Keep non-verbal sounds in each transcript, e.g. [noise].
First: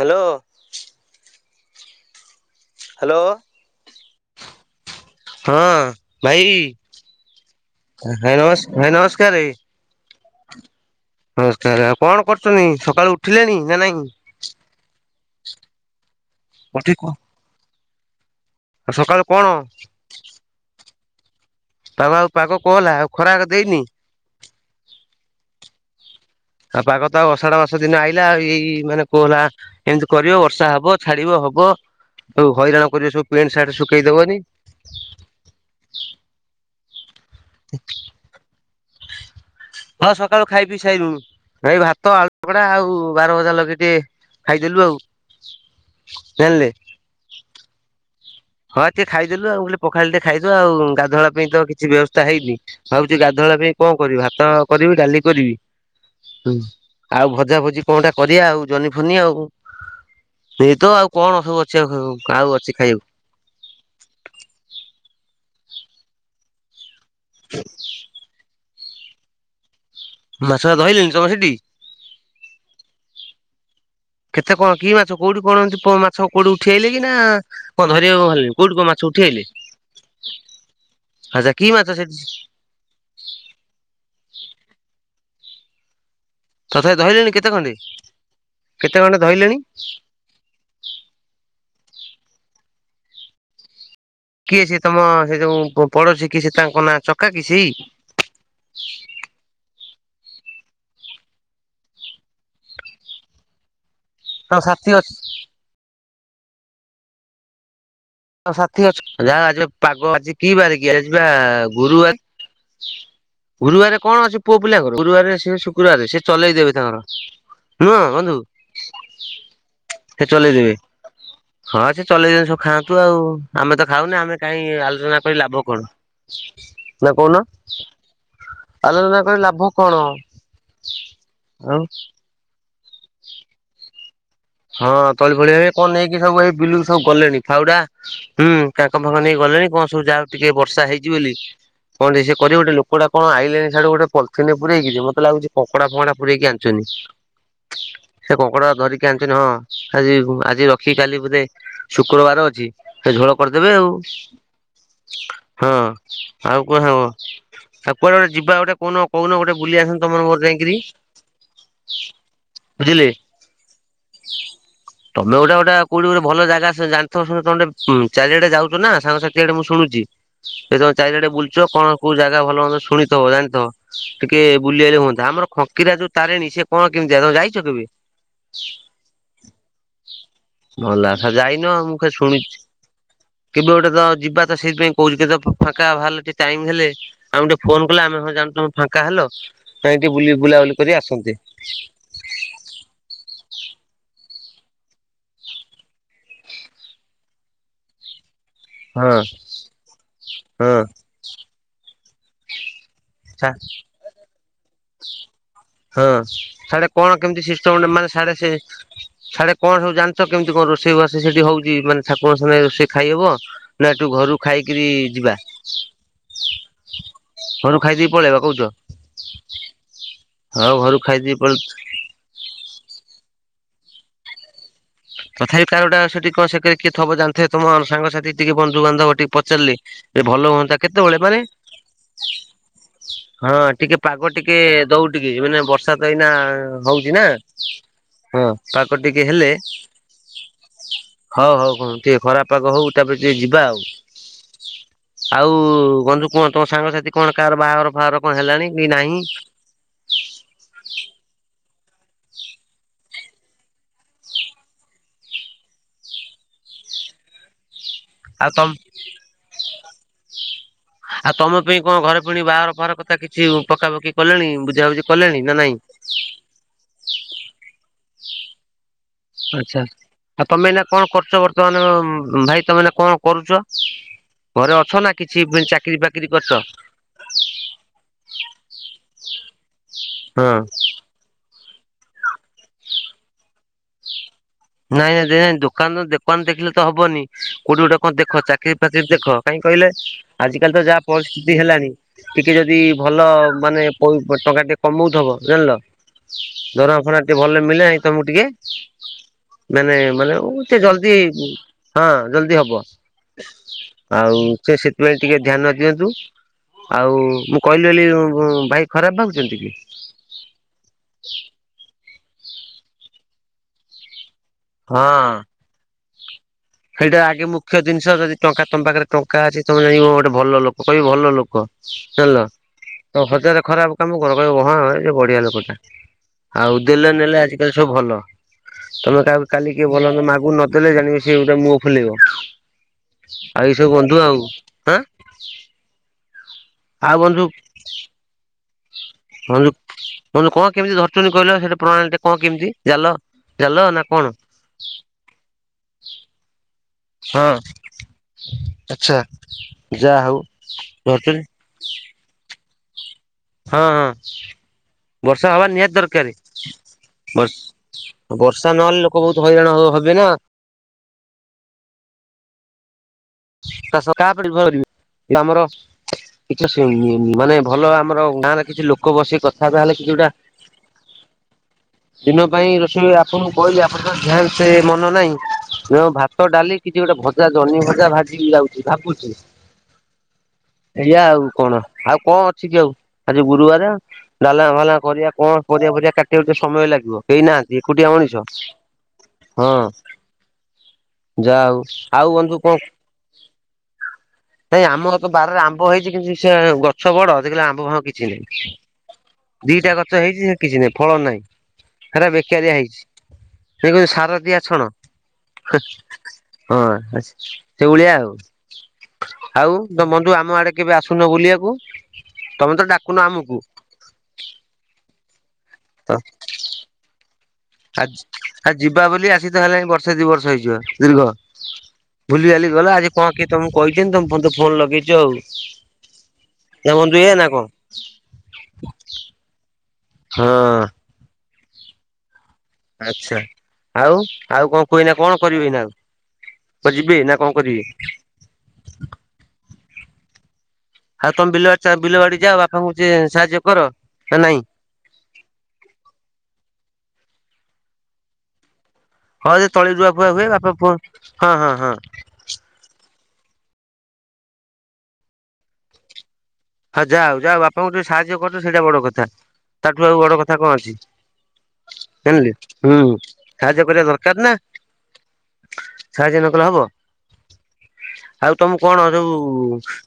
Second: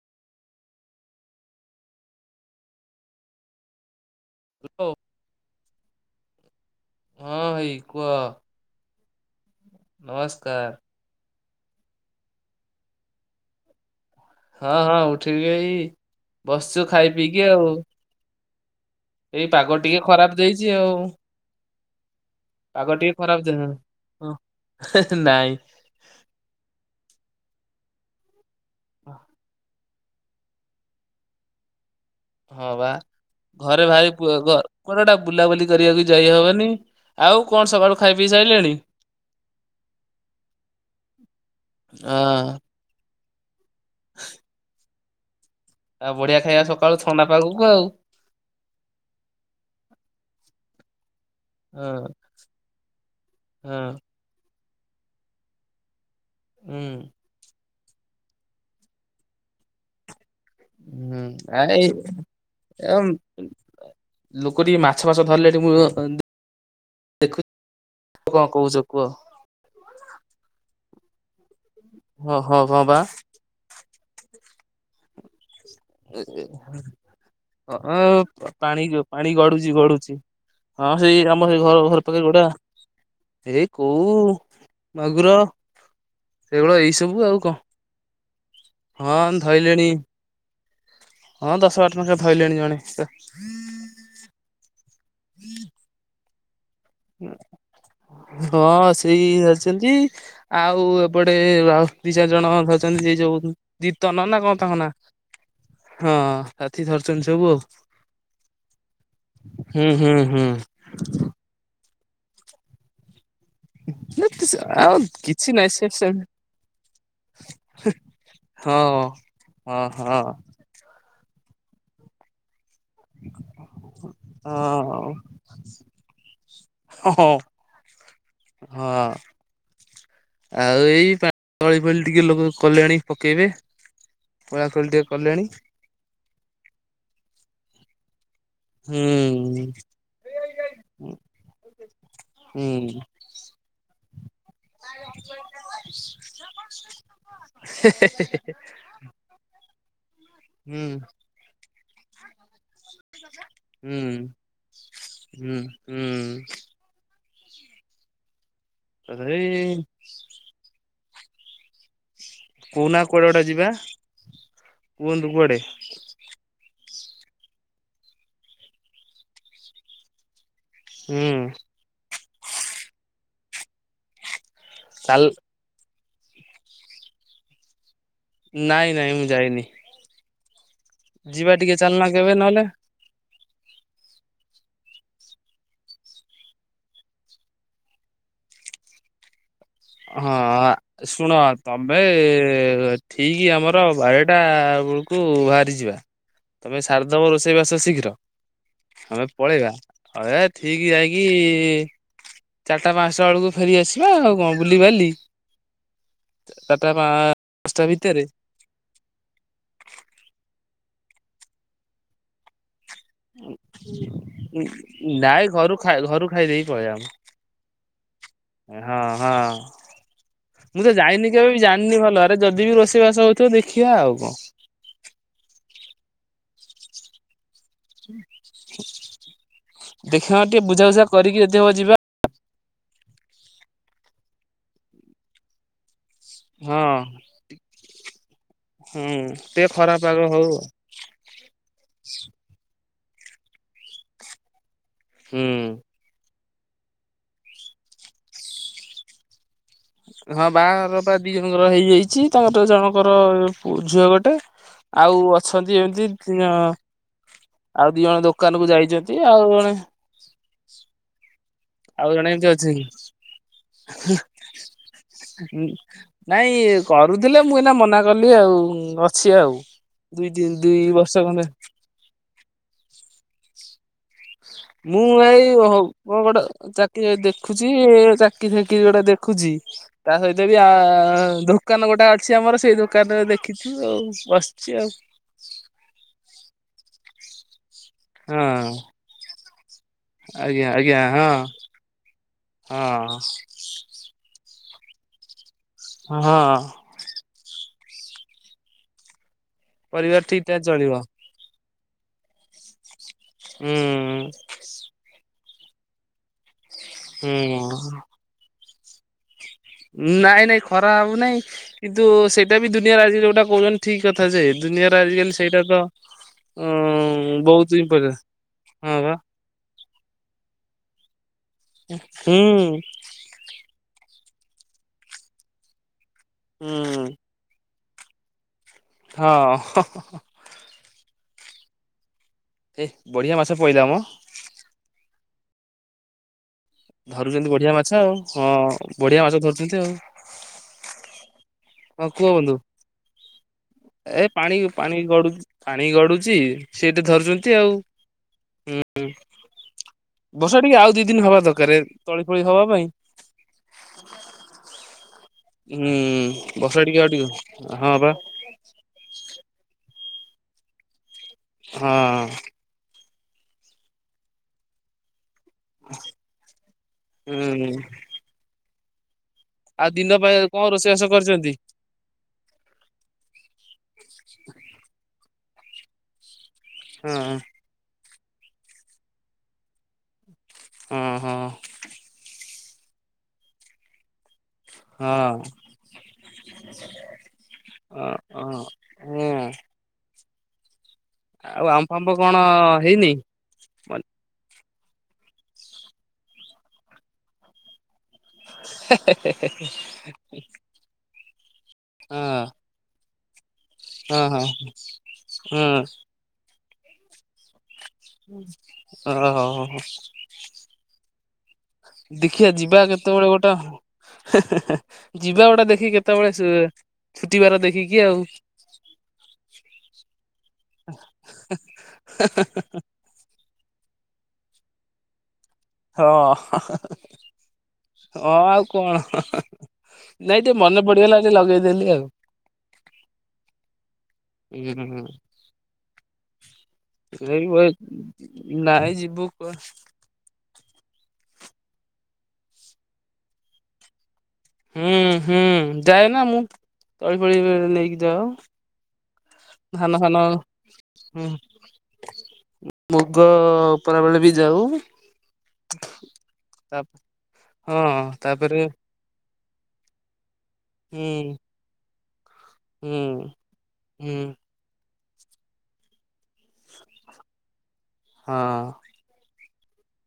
Hello. Hello. ହଉ, ହଁ ଭାଇ ହଁ ଭାଇ କୁହ ଭାଇ ନମସ ଭାଇ ନମସ କାରେ। ନମସ୍କାର। ନମସ୍କାର ଆଉ କଣ କରୁଛନ୍ତି? ସକାଳୁ ଉଠିଲେଣି ନା ନାଇଁ। ହଁ ହଁ ଉଠିକି ଏଇ ବସିଛୁ ଖାଇ ପିଇକି ଆଉ ସକାଳୁ କଣ ଏଇ ପାଗ ଟିକେ ଖରାପ ଦେଇଛି ଆଉ ପାଗ ଆଉ ପାଗ କୋହଲା ଆଉ ଟିକେ ଖରା ଖରାପ ଦେ ହଁ ଦେଇନି ନାଇଁ। ଆଉ ପାାଗ ତ ଆଉ ଅଷାଢ ମାସ ଦିନ ଆଇଲା। ଏଇ ମାନେ କୋହଲା ଏମିତି କରିବ ବର୍ଷା ହବ ଛାଡିବ ହବ। ଆଉ ହଁ ହଇରାଣ ବା କରିବ ସବୁ ପେଣ୍ଟ ସାର୍ଟ ଘରେ ଶୁଖେଇ ଭାରି ଦବନି କୁଆଡେ ଗୋଟେ ବୁଲାବୁଲି କରିବାକୁ ଯାଇ ହବନି। ଆଉ କଣ ସକାଳୁ ଖାଇ ପିଇ ସାଇଲେଣି? ହଁ ସକାଳୁ ଖାଇ ପିଇ ସାଇଲୁଣୁ। ଏଇ ଭାତ, ଆଳୁ ହଁ ଚକଡା ଆଉ ବାରମଜା ଲଗେଇ ଟେ ଖାଇଦେଲୁ ଆଉ ଆ ବଢିଆ ଜାଣିଲେ। ଖାଇବା ସକାଳୁ ଥଣ୍ଡା ପାାଗକୁ ଆଉ ହଁ ଏତିକି ଖାଇଦେଲୁ ଆଉ ମୁଁ କହିଲି ପଖାଳ ଟେ ଖାଇଦେବା ଆଉ ଗାଧୁଆଳ ପାଇଁ ତ କିଛି ହଁ ବ୍ୟବସ୍ଥା ହେଇନି ଭାବୁଛି ଗାଧୁଆ ହଁ କଣ କରିବି ଭାତ କରିବି ଡାଲି କରିବି ହୁଁ ଆଉ ଭଜା ଭଜି କଣଟା କରିବା ଆଉ ଜହ୍ନି ଫନି ଆଉ। ଏଇ ତ ଆଉ ହୁଁ କଣ ଆ ସବୁ ଅଛି ଏଇ ଆଉ ଖାଇବାକୁ ଆଉ ଅଛି ଖାଇବାକୁ? ଏମ୍, ଲୋକ ଟିକେ ମାଛ ଫାଛ ଧରିଲେ ଏଠି ମୁଁ ଦେଖୁ। କଣ କହୁଛ କୁହ? ମାଛ ଧଇଲେଣି ତମ ସେଠୀ। ହ ହଁ ହଁ ବା କେତେ କଣ କି ମାଛ? କୋଉଠି କଣ ଏମିତି ମାଛ କୋଉଠି ଉଠି ଆଇଲେ କି ନା ଓ କଣ ଧରିବାକୁ ଓ ବାହାରିଲେଣି କୋଉଠି ପାଣି କଣ କି ମାଛ ଯିବ ଉଠି ପାଣି ଆଇଲେ? ଗଡୁଛି ଗଡୁଛି। ହଁ ସେଇ ଆମ ଆଚ୍ଛା ସେଇ କି ଘର ମାଛ ଘର ସେଠି ପାଖରେ ଗୋଟା ଏଇ କଉ ମାଗୁର। ସେଗୁଡା ଏଇ ତଥାପି ସବୁ ଧଇଲେଣି ଆଉ କେତେ କଣ ଖଣ୍ଡେ କେତେ ଖଣ୍ଡେ ଧଇଲେଣି? ହଁ ଦଶ ଆଠ ନେଖା ଧଇଲେଣି ଜଣେ। କିଏ ସିଏ ତମ ସେ ଯୋଉ ପଡୋଶୀ କିଏ ସେ ତାଙ୍କ ନାଁ ଚକା କି ସେଇ ହଁ ସେଇ ଆସିଛନ୍ତି। ଆଉ ଏପଟେ ଦି ଚାରି ଜଣ ଧରିଛନ୍ତି ଯେ ଯୋଉ ଦିତନ ନା କଣ ତାଙ୍କ ସାଥୀ ନା ଅଛି ହଁ ରାତିକି ଧରିଛନ୍ତି ସବୁ ଆଉ। ସାଥିୀ ଅଛ ଯା ଆଜି ହୁଁ ପାଗ ହୁଁ ଆଜି ହୁଁ କି ବାର କି ଆଜି ପା ଗୁରୁବାର। [unintelligible] ଗୁରୁବାରେ କଣ ଅଛି ପୁଅ ଆଉ ପିଲାଙ୍କର ଗୁରୁବାରେ କିଛି ସେ ନାହିଁ ଶୁକ୍ରବାରେ ସେ ସେମିତି ଚଲେଇଦେବେ ତାଙ୍କର। ନୁହଁ ବନ୍ଧୁ ହଁ ହ ସେ ହଁ ଚଲେଇଦେବେ। ହଁ ସେ ଚଲେଇ ସ ଖା ତୁ ଆଉ ଆମେ ତ ଖାଉନୁ ଆମେ କାଇଁ ଆଲୋଚନା ହଁ କରିକି ଲାଭ କଣ। ନା ହଁ କହୁନ? ହଁ ଆଲୋଚନା କରି ଲାଭ କଣ ଆଉ। କଲେଣୀ ପକେଇବେ। ତଳା ହଁ ଟିକେ ତଳି କଲେଣି ଫଳିଆ କଣ ନେଇକି ସବୁ ଏଇ ବିଲୁକୁ ସବୁ ଗଲେଣି ଫାଉଡା। ହୁଁ କାଙ୍କ ହୁଁ ଫାଙ୍କ ନେଇକି ଗଲେଣି କଣ ସବୁ ଯାହଉ ଟିକେ ବର୍ଷା ହେଇଛି ବୋଲି। କଣଟେ ସେ କରିବ ଗୋଟେ ହୁଁ। ଲୋକଟା କଣ ଆଇଲାଣି ସିଆଡୁ ଗୋଟେ। ଥିନ ପୁରରେଇକି ଯେ ମତେ ଲାଗୁଛି କଙ୍କଡା ଫଙ୍କଡା ପୁରରେଇକି ଆଣିଚନ୍ତି ସେ କଙ୍କଡା ଧରିକି ଆଣିଚନ୍ତି ହଁ ଆଜି ଆଜି ହୁଁ ରଖିକି କାଲିକି ବୋଧେ ଶୁକ୍ରବାର ଅଛି ସେ ଝୋଳ କରିଦେବେ ଆଉ ହୁଁ ହୁଁ ହଁ ହୁଁ ଆଉ କଣ ହବ। ଆଉ କୁଆଡେ ଗୋଟେ ଯିବା ଗୋଟେ କହୁନ ତଥାପି କହୁନ ଗୋଟେ ବୁଲି ଆସନ୍ତେ ତମର ମୋର ଯାଇକରି? କୋହୁନା କୁଆଡେ ଗୋଟେ ଯିବା? କୁହନ୍ତୁ ତମେ ଗୋଟେ କୁଆଡେ ଗୋଟେ କୋଉଠି ଗୋଟେ ଭଲ ଜାଗା ଜାଣିଥିବ ତମେ ଚାରିଆଡେ ଯାଉଛ ନା ସାଙ୍ଗସାଥିଆଡେ ମୁଁ ଶୁଣୁଛି। ସେ ତମ ଚାରିଆଡେ ହୁଁ ବୁଲୁଚ କଣ କୋଉ ଜାଗା ଭଲ ମନ୍ଦ ଶୁଣିଥିବ ଜାଣିଥିବ କି ଟିକେ ବୁଲି ଆଇଲେ ଚାଲ ହୁଅନ୍ତା। ଆମର ଖଙ୍କିରା ଯୋଉ ତାରେଣି ସେ କଣ କେମିତିକା ତମେ ଯାଇଛ କେବେ? ନାଇଁ ନାଇଁ ମୁଁ ଯାଇନି। ଗଲା ସ ଯିବା ଯାଇନ ଟିକେ ମୁଁ ଚାଲୁନା ଖାଲି କେବେ ଶୁଣିଛି। ନହେଲେ କେବେ ଗୋଟେ ତ ଯିବା ତ ସେଇଥିପାଇଁ କହୁଛି କେତେବେଳେ ଫାଙ୍କା ବାହାରିଲେ ଟାଇମ୍ ହେଲେ ଆମକୁ ଟିକେ ଫୋନ କଲେ ଆମେ ହଁ ଯା ତମେ ଫାଙ୍କା ହେଲ? କାଇଁ ଟିକେ ବୁଲି ବୁଲାବୁଲି କରି ହଁ ଆସନ୍ତେ। ଶୁଣ ତମେ ଠିକ ଆମର ର ବାରଟା ବେଳକୁ ବାହାରିଯିବା ତମେ ସାରିଦେବ ରୋଷେଇ ବାସ ଶୀଘ୍ର ହଁ ଆମେ ପଳେଇବା ଠିକ ହଁ ଯାଇକି ଚାରିଟା ପାଞ୍ଚଟା ସା ବେଳକୁ ଫେରି ଆସିବା ଆଉ କଣ ବୁଲିବାଲି ହଁ ଚାରିଟା ସିଆଡେ ପା କଣ କେମିତି ପାଞ୍ଚଟା ସିଷ୍ଟମ୍ ମାନେ ଭିତରେ ସାଡେ ସିଆଡେ କଣ ସବୁ ଜାଣିଛ କେମିତି କଣ ରୋଷେଇବାସ ସେଠି ହଉଛି ମାନେ ଠାକୁର ସେଣେ ରୋଷେଇ ଖାଇହବ ନା ଏଠୁ ଘରୁ ଖାଇକିରି ଯିବା? ନାଇଁ ଘରୁ ଖାଇ ଘରୁ ଖାଇଦେଇକି ପଳେଇବା ଘରୁ ଖାଇଦେଇ ପଳେଇବା କହୁଛ। ହଁ ହଁ। ହଉ ମୁଁ ତ ଘରୁ ଯାଇନି ଖାଇଦେଇ କେବେ ପଳେ ବି ଜାଣିନି ଭଲରେ ଯଦି ବି ରୋଷେଇବାସ ହଉଥିବ ଦେଖିବା ଆଉ କଣ। ତଥାପି କାହାର ଟା ସେଠି କଣ ସେକରେ କିଏ ଥବ ଜା ସେ ତମ ସାଙ୍ଗସାଥି ଟିକେ ବନ୍ଧୁବାନ୍ଧବ ଟିକେ ପଚାରିଲି ଦେଖିବା ଭଲ ଟିକେ ହୁଅନ୍ତା ବୁଝାବୁଝା କେତେବେଳେ କରିକି ମାନେ [unintelligible] ହଁ ଟିକେ ପାଗ ଟିକେ ଦଉ ଟିକେ ମାନେ ବର୍ଷା ଏଇନା ହଁ ହଉଛି ନା ହଁ ପାଗ ହୁଁ ଟିକେ ହେଲେ ଖରା ପାଗ ହଉ ହଉ ହଉ ହ ଟିକେ ଖରା ପାଗ ହଉ ତାପରେ ଟିକେ ଯିବା ଆଉ। ହୁଁ। ଆଉ ବନ୍ଧୁ କୁହ ତମ ସାଙ୍ଗସାଥି କଣ କାହାର ବାହାଘର ଫାଘର କଣ ହେଲାଣି କି ନାହିଁ ହଁ ବାହାଘର ବା ଦି ଜଣଙ୍କର ହେଇଯାଇଛି। ତାଙ୍କର ଜଣଙ୍କର ପୁ ଝିଅ ଗୋଟେ। ଆଉ ଅଛନ୍ତି ଏମିତି ତିଆ ଆଉ ଦି ଜଣ ଆଉ ଦୋକାନ ତମ କୁ ଯାଇଛନ୍ତି। ଆଉ ଜଣେ ଆଉ ତମେ? ସେଥିପାଇ କଣ ଆଉ ଘରେ ଜଣେ ପୁଣି ଏମିତି ବାହାର ବାହାର ଅଛି କଥା କିଛି ପକାପକି କଲେଣି ବୁଝାବୁଝି କଲେଣି ନା ନାଇଁ? ଏ କରୁଥିଲେ ମୁଁ ଏଇନା ମନା କଲି ଆଉ ଅସ ଆଛା ଆଉ ତମେ ଏଇନା କଣ କରୁଛ ଖଣ୍ଡେ ବର୍ତ୍ତମାନ ଭାଇ? ତମାନେ କଣ କରୁଛ? ଘରେ ଅଛ ମୁଁ ନା କିଛି ଏଇ କ ଚାକିରି କଣ ଫାକିରି ଗୋଟେ କରିଛ? ଚାକିରି ବାକ୍ ଦେଖୁଛି ଚାକିରି ଫାକିରି ଗୋଟେ ଦେଖୁଛି। ତା ସହିତ ହଁ। ବି ଆ ଦୋକାନ ଗୋଟେ ଅଛି ଆମର ସେଇ ଦୋକାନରେ ଦେଖି ଚି ଆଉ ବସ୍ ନାଇଁ ନାଇଁ ଯେ ଦୋକାନ ଦୋକାନ ଦେଖିଲେ ତ ହବନି କୋଉଠି ଗୋଟେ କଣ ଦେଖ ହଁ ଚାକିରି ଫାକିରି ଦେଖ। କାହିଁ କହିଲେ ଆଜ୍ଞା ଆଜିକାଲି ତ ଆଜ୍ଞା ଯାହା ହଁ ପରିସ୍ଥିତି ହେଲାଣି ଟିକେ ଯଦି ଭଲ ମାନେ ପଇ ଟଙ୍କା ଟେ କମଉ ଥବ ଜାଣିଲ ହଁ ହଁ ଦରମା ଫରମା ଟିକେ ଭଲରେ ମିଳିଲାଣି ତମକୁ ଟିକେ ମାନେ ପରିବାର ମାନେ ଠିକ୍ ଉଁ ଠାକ୍ ସେ ଚଳିବ ଜଲଦି ହଁ ଜଲଦି ହବ। ହୁଁ ଆଉ ସେ ସେଥିପାଇଁ ଟିକେ ଧ୍ୟାନ ଦିଅନ୍ତୁ। ଆଉ ମୁଁ କହିଲି ହୁଁ ବୋଲି ଉଁ ଉଁ ଭାଇ ଖରାପ ଭାବୁଛନ୍ତି? କି ନାଇଁ ନାଇଁ ଖରା ଭାବୁ ନାଇଁ କିନ୍ତୁ ସେଇଟା ବି ଦୁନିଆରେ ଆଜି ଯୋଉଟା କହୁଛନ୍ତି ଠିକ କଥା ହଁ ଯେ ଦୁନିଆର ହଁ ଆଜିକାଲି ସେଇଟା ତ ସେଇଟା ଉଁ ଆଗେ ବହୁତ ମୁଖ୍ୟ ଜିନିଷ ଇମ୍ପୋର୍ଟାଣ୍ଟ ଯଦି ଟଙ୍କା ତମ ହଁ ପାଖରେ ବା ଟଙ୍କା ଅଛି ତମେ ଜାଣିବ ଗୋଟେ ଭଲ ଲୋକ କହିବି ଭଲ ଲୋକ କ ହୁଁ ଜାଣିଲ ତମେ ହଜାରେ ଖରାପ କାମ କର କହିବେ ହଁ ଇଏ ବଢିଆ ଲୋକଟା। ଆଉ ହୁଁ। ଦେଲେ ନେଲେ ଆଜିକାଲି ସବୁ ଭଲ ତମେ କାହାକୁ କାଲି ହଁ କିଏ ଭଲ ମନ୍ଦ ମାଗୁ ନ ଦେଲେ ଜାଣିବ ସେ ଗୋଟା ମୁହ ଫୁଲେଇବ ଏ ବଢିଆ ମାଛ ଆଉ ଏ ପଇଲା ସବୁ ମ ବନ୍ଧୁ ଆଉ ହାଁ ବନ୍ଧୁ ଧରୁଛନ୍ତି ବଢିଆ ମାଛ ଆଉ ହଁ ବଢିଆ ମାଛ ବନ୍ଧୁ ଧରୁଛନ୍ତି ଆଉ। ଟେ ହଁ ପ୍ରଣାଳୀ ଟା କୁହ କଣ ବନ୍ଧୁ। କେମିତି? ଜାଲ ଜାଲ ନା କଣ ଏ ପାଣି ପାଣି ଗଡୁ ପାଣି ଗଡୁଛି ସେଟେ ହଁ ଧରୁଛନ୍ତି ଆଉ। ହୁଁ ଆଚ୍ଛା ଯାହା ହଉ ବର୍ଷା ଟିକେ ଆଉ ଦି ଦିନ ହବା ଧରିଛନ୍ତି ଦରକ ତଳି ଫଳି ହବା ପାଇଁ। ହଁ ହଁ। ବର୍ଷା ହବା ହୁଁ ନିହାତି ଦରକାର ବର୍ଷା ଟିକେ ଆଉ ଟିକେ ହଁ ବା ବର ବର୍ଷା ନହେଲେ ଲୋକ ବହୁତ ହଇରାଣ ହେବେ ନା। ହଁ। ତସ କାପଡି ଭରିବ। ଆମର କିଛି ମାନେ ହୁଁ ଭଲ ଆମର ଗାଁରେ କିଛି ଲୋକ ବସିକ ଆଉ ଦିନ ପାଇଁ କଣ ରୋଷେଇବାଷ କରିଛ? ଦିନ ପାଇଁ ରୋଷେଇ ଆପଣଙ୍କୁ କହିଲି ଆପଣଙ୍କ [unintelligible] ସେ ମନ ନାହିଁ। ମୁ ଭାତ ଡାଲି କିଛି ହଁ ଗୋଟେ ଭଜା ଜହ୍ନି ଭଜା ଭାଜି ଯାଉଛି ଭାବୁଛି। ହଁ ଏଇଆ ହଁ ଆଉ କଣ ଆଉ କଣ ଅଛି କି ଆଉ ଆଜି ଗୁରୁବାର। ଡାଲା ଭାଲା କରିବା କଣ କରିବାଆ କାଟିବା ସମୟ ଲାଗିବ କେହି ନାହାନ୍ତି ଏ ହଁ କୋଟିଆ ମଣିଷ। ହଁ। ହୁଁ ହଁ। ଯାହା ଆଉ ହଉ ଆମ୍ବ ଫାମ୍ବ ଆଉ କଣ ବନ୍ଧୁ ହେଇନି? ଭାଇ ଆମର ତ ବାରିରେ ଆମ୍ବ ହେଇଛି କିନ୍ତ ସେ ଗଛ ବଡ ଦେଖିଲା ବେଳକୁ ଆମ୍ବ ଫାମ୍ୱ କିଛି କିଛି ନାଁ ଦିଟା ଗଛ ହେଇଛି ସେ କିଛି ନାହିଁ ଫଳ ନାହିଁ। ହେରା ହଁ ବେକାରିିଆ ହେଇଛି। ସେ କହୁଛି ସାର ହଁ ଦିଆ ଛଣ। ହଁ ସେ ଭଳିଆ ଆଉ ହଁ ଓହୋ ହୋ ଆଉ ତ ବନ୍ଧୁ ଆମ ଆଡେ କେବେ ଆସୁ ଶୁନ ବୁଲିବାକୁ? ଦେଖିବା ତମେ ତ ଯିବା ଡାକୁନ କେତେବେଳେ ଗୋଟେ ଆମକୁ ହେ ହେ ହେ ଯିବା ଗୋଟେ ଦେଖ ତ କେତେବେଳେ ସେ ଛୁଟିବାର ଦେଖିକି ଆ ଆଉ ଆ ଯିବା ବୋଲି ଆସି ତ ହେଲେଣି ବର୍ଷେ ଦି ବର୍ଷ ହେଇଯିବ ଦୀର୍ଘ। ଭୁଲି ବାଲି ଗଲ ଆଜି କଣ କିଏ ତମକୁ କହିଛନ୍ତି ତମ ମତେ ଫୋନ ଲଗେଇଛ ଆଉ। ହଁ ନା ବନ୍ଧୁ ଏଇଆ ନା କଣ ହଁ ଆଉ କଣ। ନାଇଁ ଟିକେ ମନେ ହଁ ପଡିଗଲା ଆଜି ଲଗେଇଦେଲି ଆଉ। ଆଚ୍ଛା ଆଉ ଆଉ କଣ କୁହ ଏଇନା କଣ କରିବି ଏଇନା ଆଉ? କୁଆଡେ ଯିବେ ନା କଣ କରିବେ? [inaudible] ନାଇ ଯିବୁ ଆଉ ତମେ ବିଲବାଡ଼ି ବିଲବାଡି ଯାଅ ବାପାଙ୍କୁ ଯେ ସାହାଯ୍ୟ କର? ନା ନାଇଁ ହୁଁ ହୁଁ ଯାଏ ନା ମୁଁ ତଳି ଫଳି ନେଇକି ଯାଏ ଆଉ। ହଁ ସେ ତଳି ରୁଆ ଫୁଆ ହୁଏ ବାପା ପ ହଁ ହଁ ହଁ। ଗ ଉପରା ବେଳେ ବି ଯାଉ। ତା ହଁ ଯାହଉ ଯାହଉ ବାପାଙ୍କୁ ହଁ ଟିକେ ସାହାଯ୍ୟ କରୁଛ ତାପରେ ସେଇଟା ବଡ କଥା ତାଠୁ ଆଉ ବଡ କଥା କଥା କଣ ହୁଁ ଅଛି ଜାଣିଲ ହୁଁ ସାହାଯ୍ୟ କରିବା ହୁଁ ଦରକାର ନା। ସାହାଯ୍ୟ ନ କଲେ ହବ ହଁ ଆଉ ତମ କଣ ଯୋଉ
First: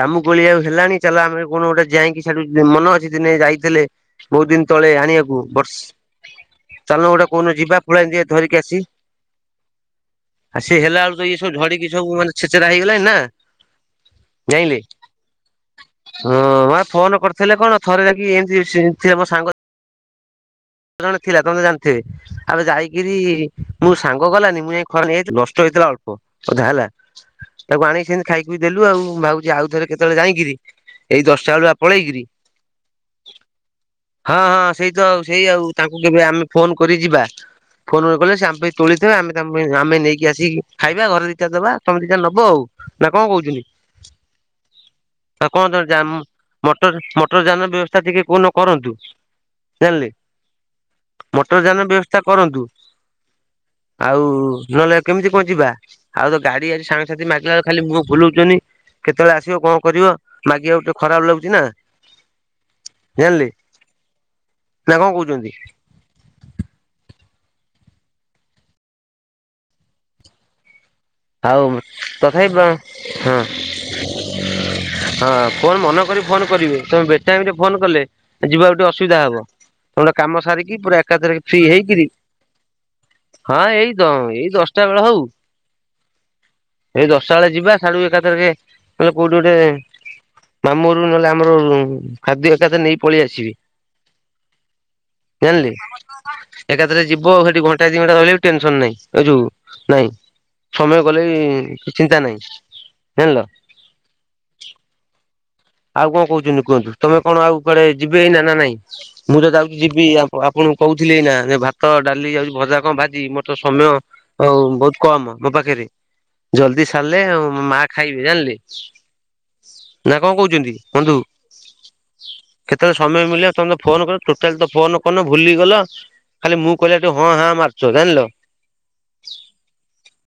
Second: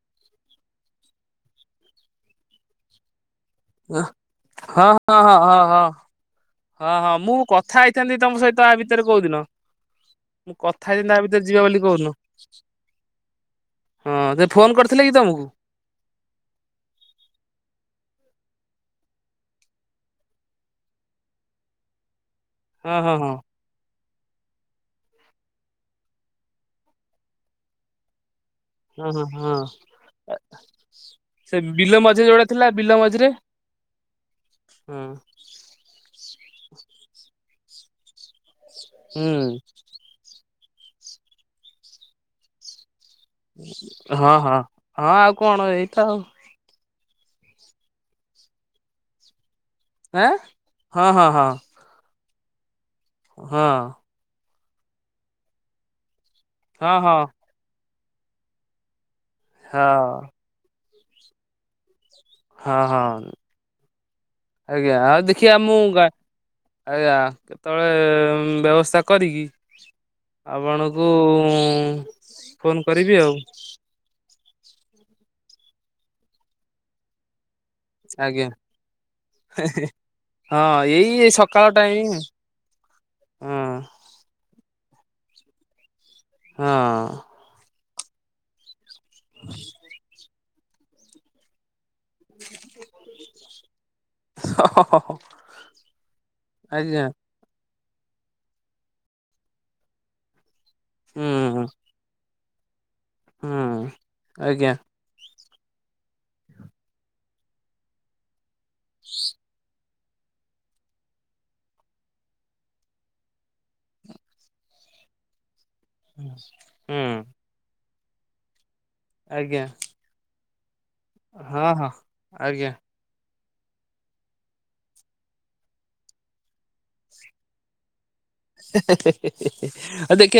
ଜାମୁ କୋଳି ଆଉ ହେଲାଣି ଚାଲ ଆମେ କଣ ଗୋଟେ ଯାଇକି ସେଠୁ ମନ ଅଛି ଦିନେ ଯାଇ ଥିଲେ ହଁ ବହୁତ ଦିନ ତଳେ ହଁ ହଁ ଆଣିବାକୁ ହଁ ହଁ। ବର୍ଷ ହଁ ଚାଲ ହଁ ଗୋଟେ ମୁଁ କଉଦିନ କଥା ଯିବା ହେଇଥାନ୍ତି ପୁଳାଏ ତମ ସହିତ ଧରିକି ଆ ଆସି ଭିତରେ କୋଉଦିନ। ମୁଁ ଆଉ ସିଏ କଥା ହେଲା ହେଇଥାନ୍ତି ତା ବେଳକୁ ତ ଇଏ ଭିତରେ ସବୁ ଯିବା ବୋଲି ଝଡିକି କୋଉଦିନ ସବୁ ମାନେ ଛେଚେରା ହେଇଗଲାଣିି ନା। ହଁ ସେ ଫୋନ ଜାଇଁଲେ କରିଥିଲେ କି ତମକୁ? ହଁ ମାନେ ଫୋନ କରିଥିଲେ କଣ ଥରେ ଯାଇକି ଏମିତି ସେ ମୋ ସାଙ୍ଗ ଜଣେ ଥିଲା ତମେ ତ ଜାଣିଥିବେ ଆବେ ହଁ ଯାଇକିରି ହଁ ହଁ ମୁଁ ସାଙ୍ଗ ଗଲାନି ମୁଁ ଯାଇ ଖରାରେ ନେଇ ଆସିଛି ନଷ୍ଟ ହେଇଥିଲା ଅଳ୍ପ ଅଧା ହେଲା ତାକୁ ଆଣିକି ଖାଇ ଖୁଇ ଦେଲୁ ଆଉ ହଁ ହଁ ଭାବୁଛି ହଁ ଆଉ ଥରେ କେତେବେଳେ ଯାଇକିରି ଏଇ ଦଶଟା ସେ ବେଳୁ ଆ ବିଲ ପଳେଇକିରି ମଝିରେ ଯୋଉଟା ଥିଲା [inaudible] ହଁ ହଁ ସେଇ ତ ଆଉ ସେଇ ଆଉ ତାଙ୍କୁ କେବେ ଆମେ ଫୋନ କରି ଯିବା ଫୋନ ନ କଲେ ସେ ଆମ ପାଇଁ ତୋଳିଥିବେ ହୁଁ ଆମେ ତାଙ୍କ ପାଇଁ ଆମେ ନେଇକି ଆସିକି ଖାଇବା ଘରେ ଦିଇଟା ଦବା ତମେ ଦିଇଟା ନେବ ଆଉ। ନା କଣ କହୁଛନ୍ତିୁ ହଁ ହଁ ହଁ ଆଉ ଆ କଣ ଏଇତ ଆଉ [inaudible] ଟର ମଟର ଯାନ ବ୍ୟବସ୍ଥା ଟିକେ କଣ କରନ୍ତୁ। ଏଁ ହଁ ହଁ ହଁ। ମଟର ଯାନ ବ୍ୟବସ୍ଥା କରନ୍ତୁ ଆଉ ନହେଲେ କେମିତି କଁ ଯିବା? ଆଉ ତ ଗାଡି ଆଜି ହଁ ହଁ ସାଙ୍ଗସାଥି ହଁ ମାଗିଲା ବେଳକୁ ଖାଲି ମୁହଁ ବୁଲଉଚନ୍ତି। କେତେବେଳେ ଆସିବ କଣ କରିବ ହଁ। ମାଗିବାକୁ ଟେ ଖରାପ ଲାଗୁଚି ନା। ହଁ ହଁ ଜାଣିଲେ ନା ଆଜ୍ଞା କଣ ଆଉ କହୁଛନ୍ତି ଦେଖିବା ମୁଁ ଗା ଆଜ୍ଞା। ଆ କେତେବେଳେ ଉଁ ବ୍ୟବସ୍ଥା କରିକି ଆପଣ ଆଉ ତଥାପି ପ କରିବି ଆଉ ହଁ। ହଁ ଫୋନ ମନ କରି ଫୋନ କରିବେ। ତମେ ବେଟାଇମରେ ଫୋନ କଲେ ଆଜ୍ଞା ଯିବାକୁ ଟିକେ ଅସୁବିଧା ହବ। ତମେ ଟିକେ କାମ ସାରିକି ହଁ ପୁରା ଏଇ ଏକାଥରକେ ଫ୍ରି ସକାଳ ହେଇକିରି ଟାଇମ ହଁ ଏଇ ତ ଏଇ ଦ ଶଟା ବେଳ ହଉ ଏ ହଁ ଦଶଟା ବେଳେ ଯିବା ସାଡୁ ଏକାଥରକେ ନହେଲେ କୋଉଠି ଗୋଟେ ମାମୁଁ ଘରକୁ ନହେଲେ ଆମର ଖାଦ୍ୟ ଏକାଥରେ ନେଇକି ପଳେଇ ଆସିବି। ଜାଣିଲେ ଆଜ୍ଞା ଏକାଥରେ ଯିବ ଆଉ ସେଠି ଘଣ୍ଟ ଘଣ୍ଟାଇ ଦିଘଣ୍ଟା ରହିଲେ ବି ଟେନସନ୍ ନାହିଁ। ଏ ଯୋଉ ନାଇଁ ସମୟ ଗଲେ ହୁଁ ବି ଚିନ୍ତା ନାହିଁ। ଜାଣିଲ। ହୁଁ ଆଜ୍ଞା। ଆଉ କଣ କହୁଚନ୍ତି କୁହନ୍ତୁ ତମେ କଣ ଆଉ କୁଆଡେ ଯିବେ ନା ନା ନାଇଁ। ମୁଁ ତ ଯାଇଚି ଯି ବି ଆପ-ଆପଣଙ୍କୁ କହୁଥିଲି ଏଇନା ଯେ ଭାତ, ଡାଲି ଯାଉଚି ଭଜା କଣ ଭାଜି ମୋର ତ ସମୟ ଅ ବହୁତ କମ ମୋ ପାଖରେ ଜଲ୍ଦି ହୁଁ ସାରିଲେ ଆଉ ମୋ ମାଆ ଖାଇବେ ଜାଣିଲେ? ଆଜ୍ଞା। ବୁଝୁଚନ୍ତି ବନ୍ଧୁ ହଁ ହଁ ଆଜ୍ଞା କେତେବେଳେ ସମୟ ମିଳିଲେ ତମେ ତ ଫୋନ କରୁନ ଟୋଟାଲି ତ ଫୋନ କରୁନ ଭୁଲି ଗଲ। ଖାଲି ମୁଁ କହିଲା ଠୁ ହଁ ହାଁ ମାରୁଚ ଜାଣିଲ? ଏ ହେ ହେ ହେ ଆଉ ଦେଖିଆ